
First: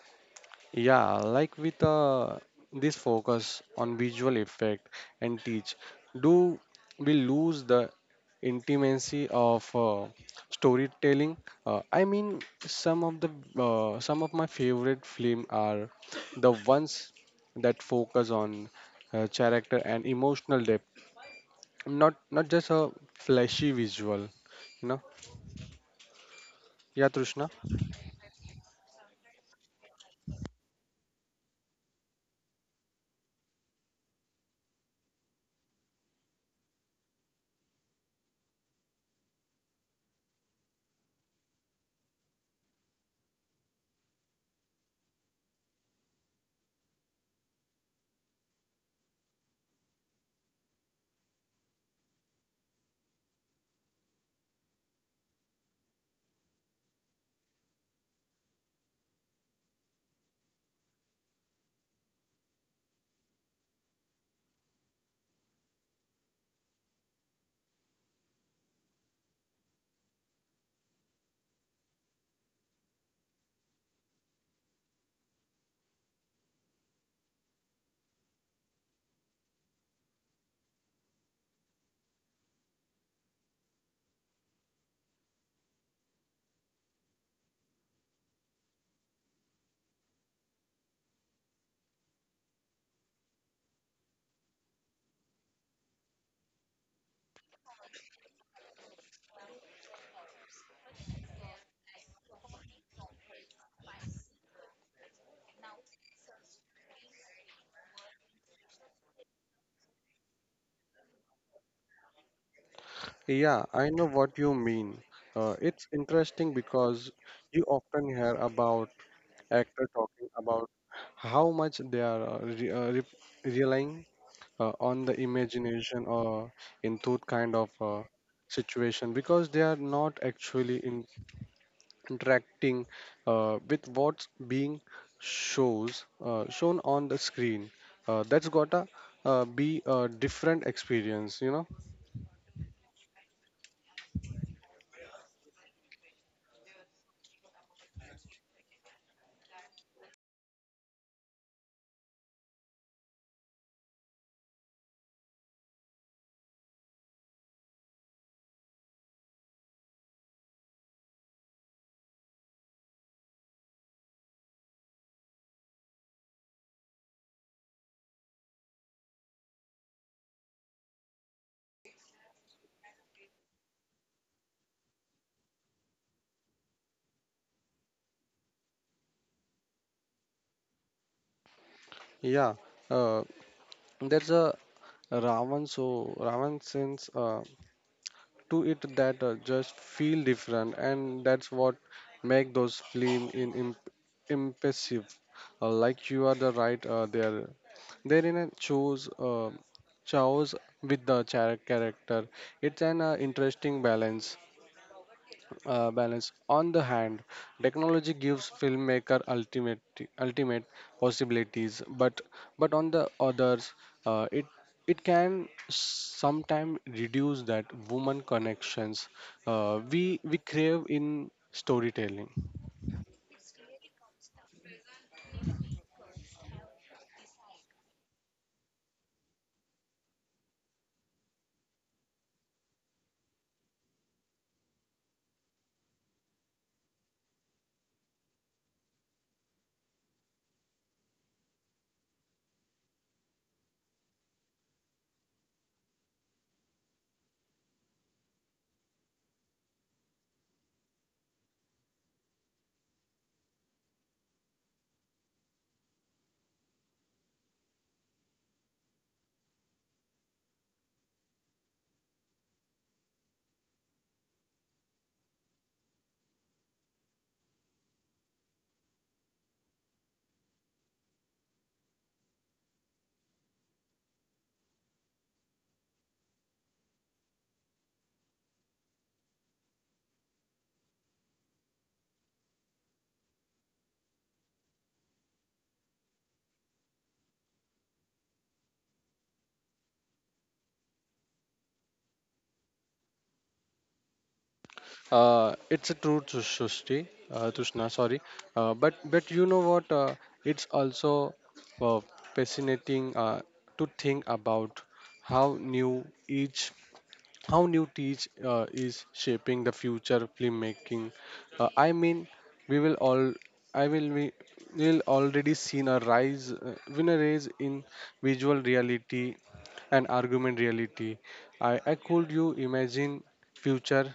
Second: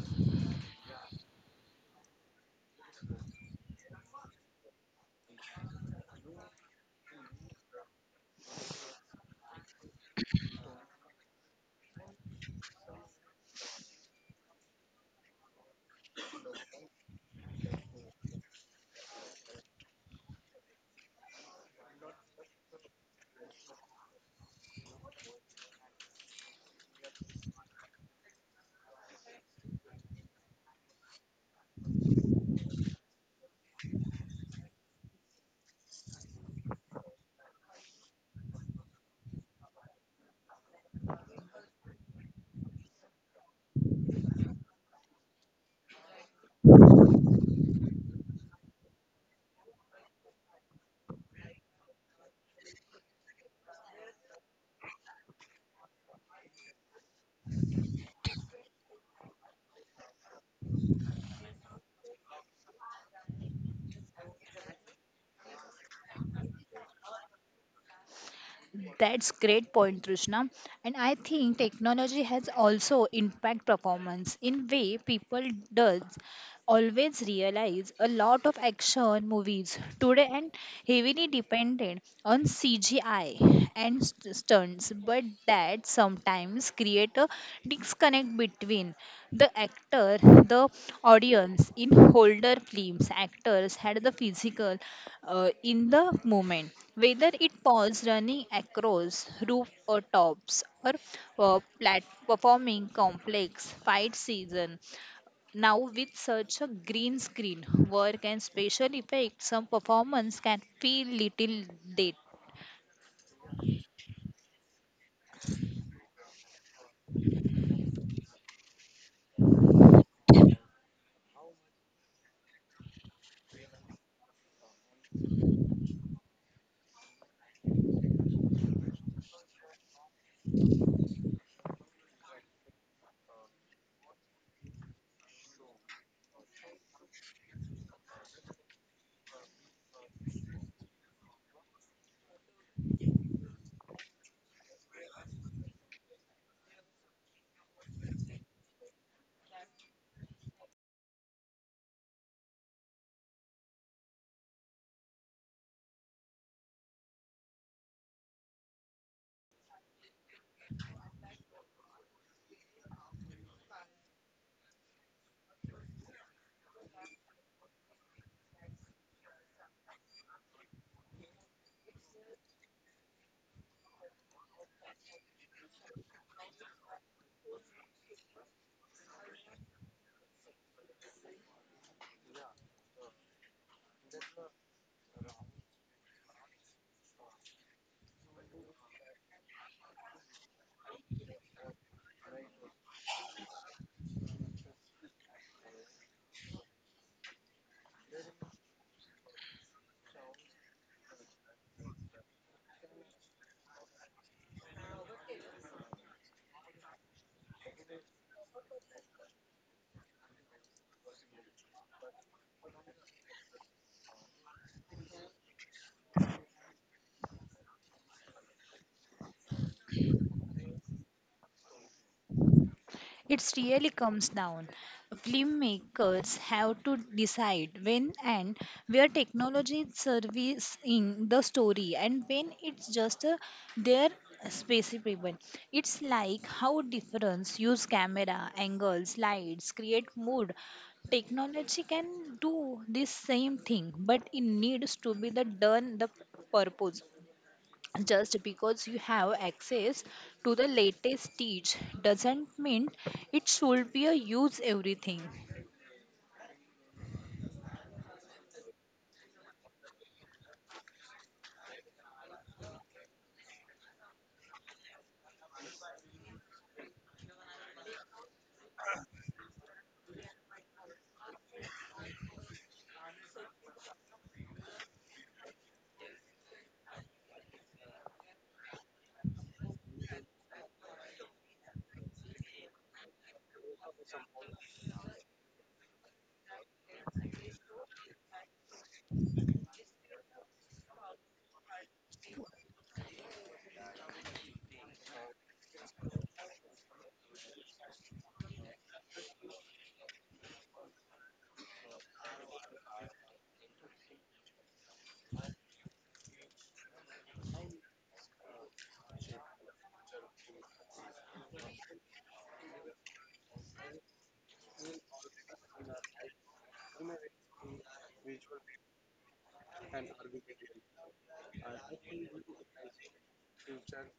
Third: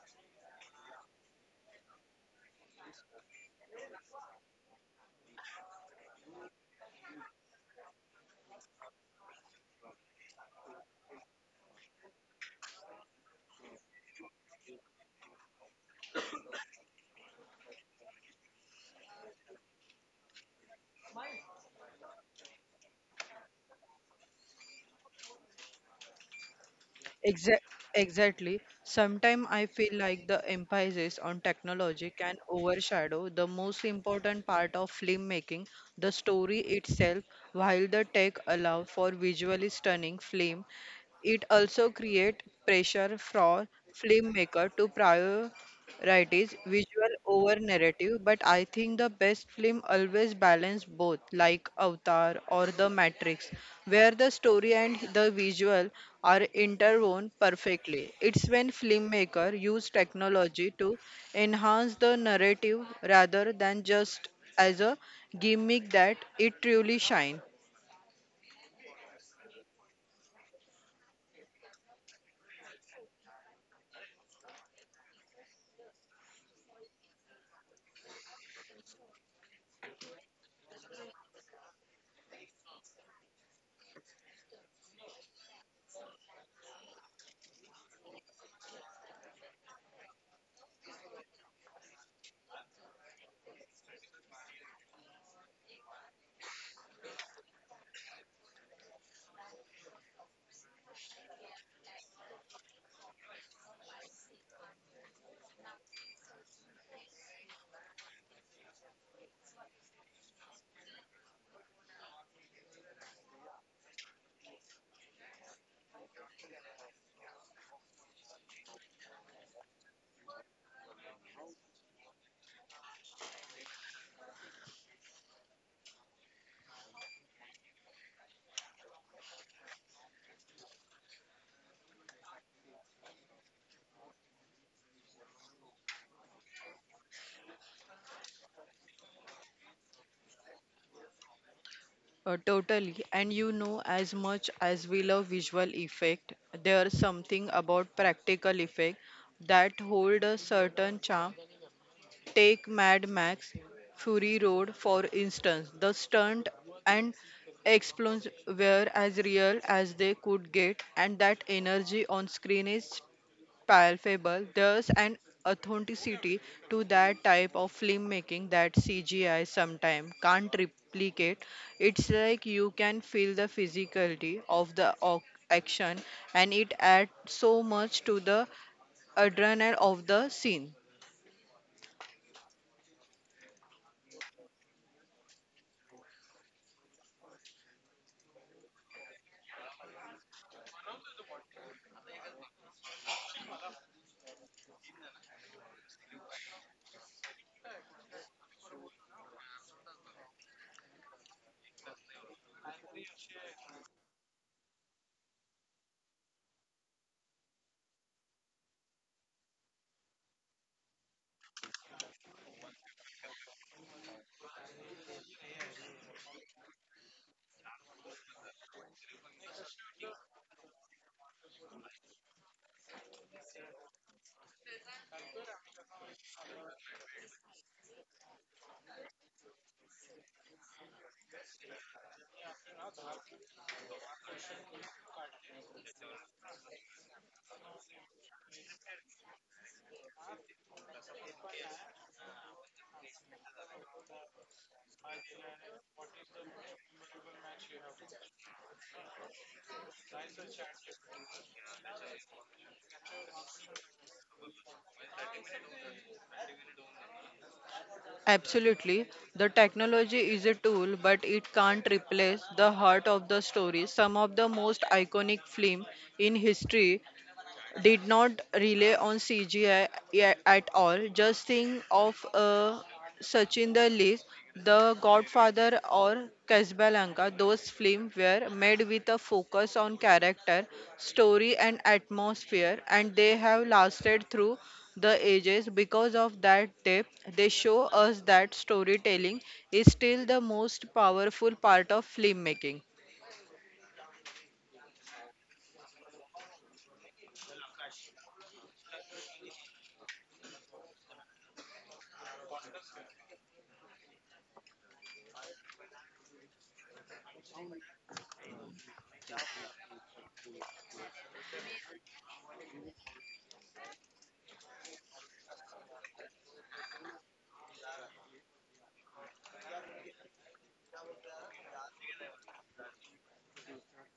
A: Yeah, like with this focus on visual effect and teach, do we lose the intimacy of storytelling? I mean, some of the some of my favorite film are the ones that focus on character and emotional depth, not just a flashy visual. You know? Yeah, Trishna.
B: Exa- exactly. Sometimes I feel like the emphasis on technology can overshadow the most important part of filmmaking, the story itself. While the tech allows for visually stunning film, it also creates pressure for filmmaker to prioritize visual over narrative, but I think the best film always balance both, like Avatar or The Matrix, where the story and the visual are interwoven perfectly. It's when filmmaker use technology to enhance the narrative rather than just as a gimmick that it truly shine.
C: That's great point, Trishna. And I think technology has also impact performance in way people does always realize a lot of action movies today and heavily dependent on CGI and stunts, but that sometimes create a disconnect between the actor, the audience. In older films, actors had the physical in the moment, whether it was running across roof or tops or performing complex fight season now, with such a green screen, work and special effects, some performance can feel little dated.
A: Yeah, I know what you mean. It's interesting because you often hear about actors talking about how much they are relying on the imagination or in that kind of situation because they are not actually interacting with what's being shows shown on the screen. That's gotta be a different experience, you know.
B: Totally. And you know, as much as we love visual effect, there's something about practical effect that hold a certain charm. Take Mad Max, Fury Road, for instance. The stunt and explosions were as real as they could get, and that energy on screen is palpable. There's an authenticity to that type of filmmaking that CGI sometimes can't replicate. It's like you can feel the physicality of the action, and it adds so much to the adrenaline of the scene.
A: Yeah. uh, There's a Ravan, so Ravan sense to it that just feel different, and that's what make those film in impressive. Like you are the right there. There in a chose with the character. It's an interesting balance. On the hand, technology gives filmmaker ultimate possibilities, but on the others, uh, it it can sometimes reduce that woman connections we crave in storytelling.
C: It really comes down. Filmmakers have to decide when and where technology is in the story and when it's just their specific. It's like how difference use camera, angles, lights, create mood. Technology can do this same thing, but it needs to be the done the purpose just because you have access to the latest teach doesn't mean it should be a use everything.
B: Absolutely. The technology is a tool, but it can't replace the heart of the story. Some of the most iconic film in history did not rely on CGI at all. Just think of Sachin the List, The Godfather, or Casablanca. Those films were made with a focus on character, story, and atmosphere, and they have lasted through the ages because of that depth. They show us that storytelling is still the most powerful part of filmmaking.
A: It's a true to Tushna, sorry. But you know what? It's also uh, fascinating to think about how new each how new teach is shaping the future filmmaking. I mean, we will all, I will we will already seen a rise, win a rise in visual reality and argument reality. I could you imagine future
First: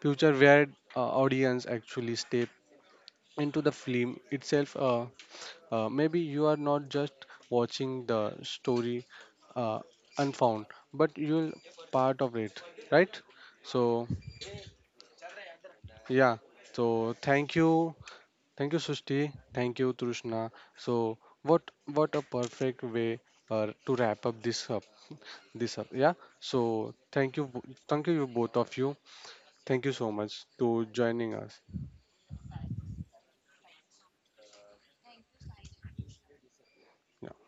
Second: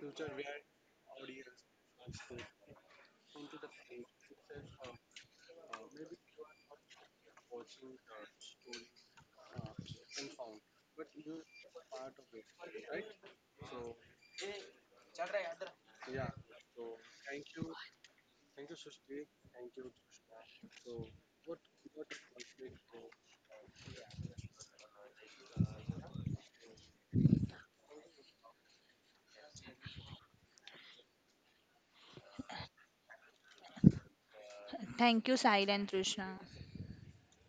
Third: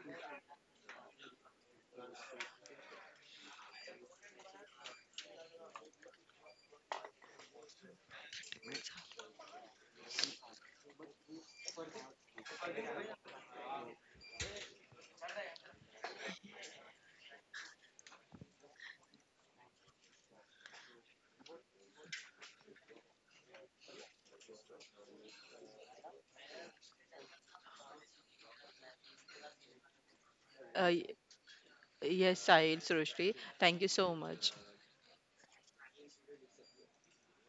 A: future where audience actually step into the film itself, maybe you are not just watching the story uh, unfound, but you're part of it, right? So, yeah. So, thank you. Thank you, Sushti. Thank you, Trushna. So, what a perfect way to wrap up this up. Yeah. So, thank you, thank you both of you. Thank you so much to
B: Uh, y-
A: joining us.
B: yes, Sahil, Srushti, thank you so much.
C: Thank you Sahil and Trishna.
A: Yeah.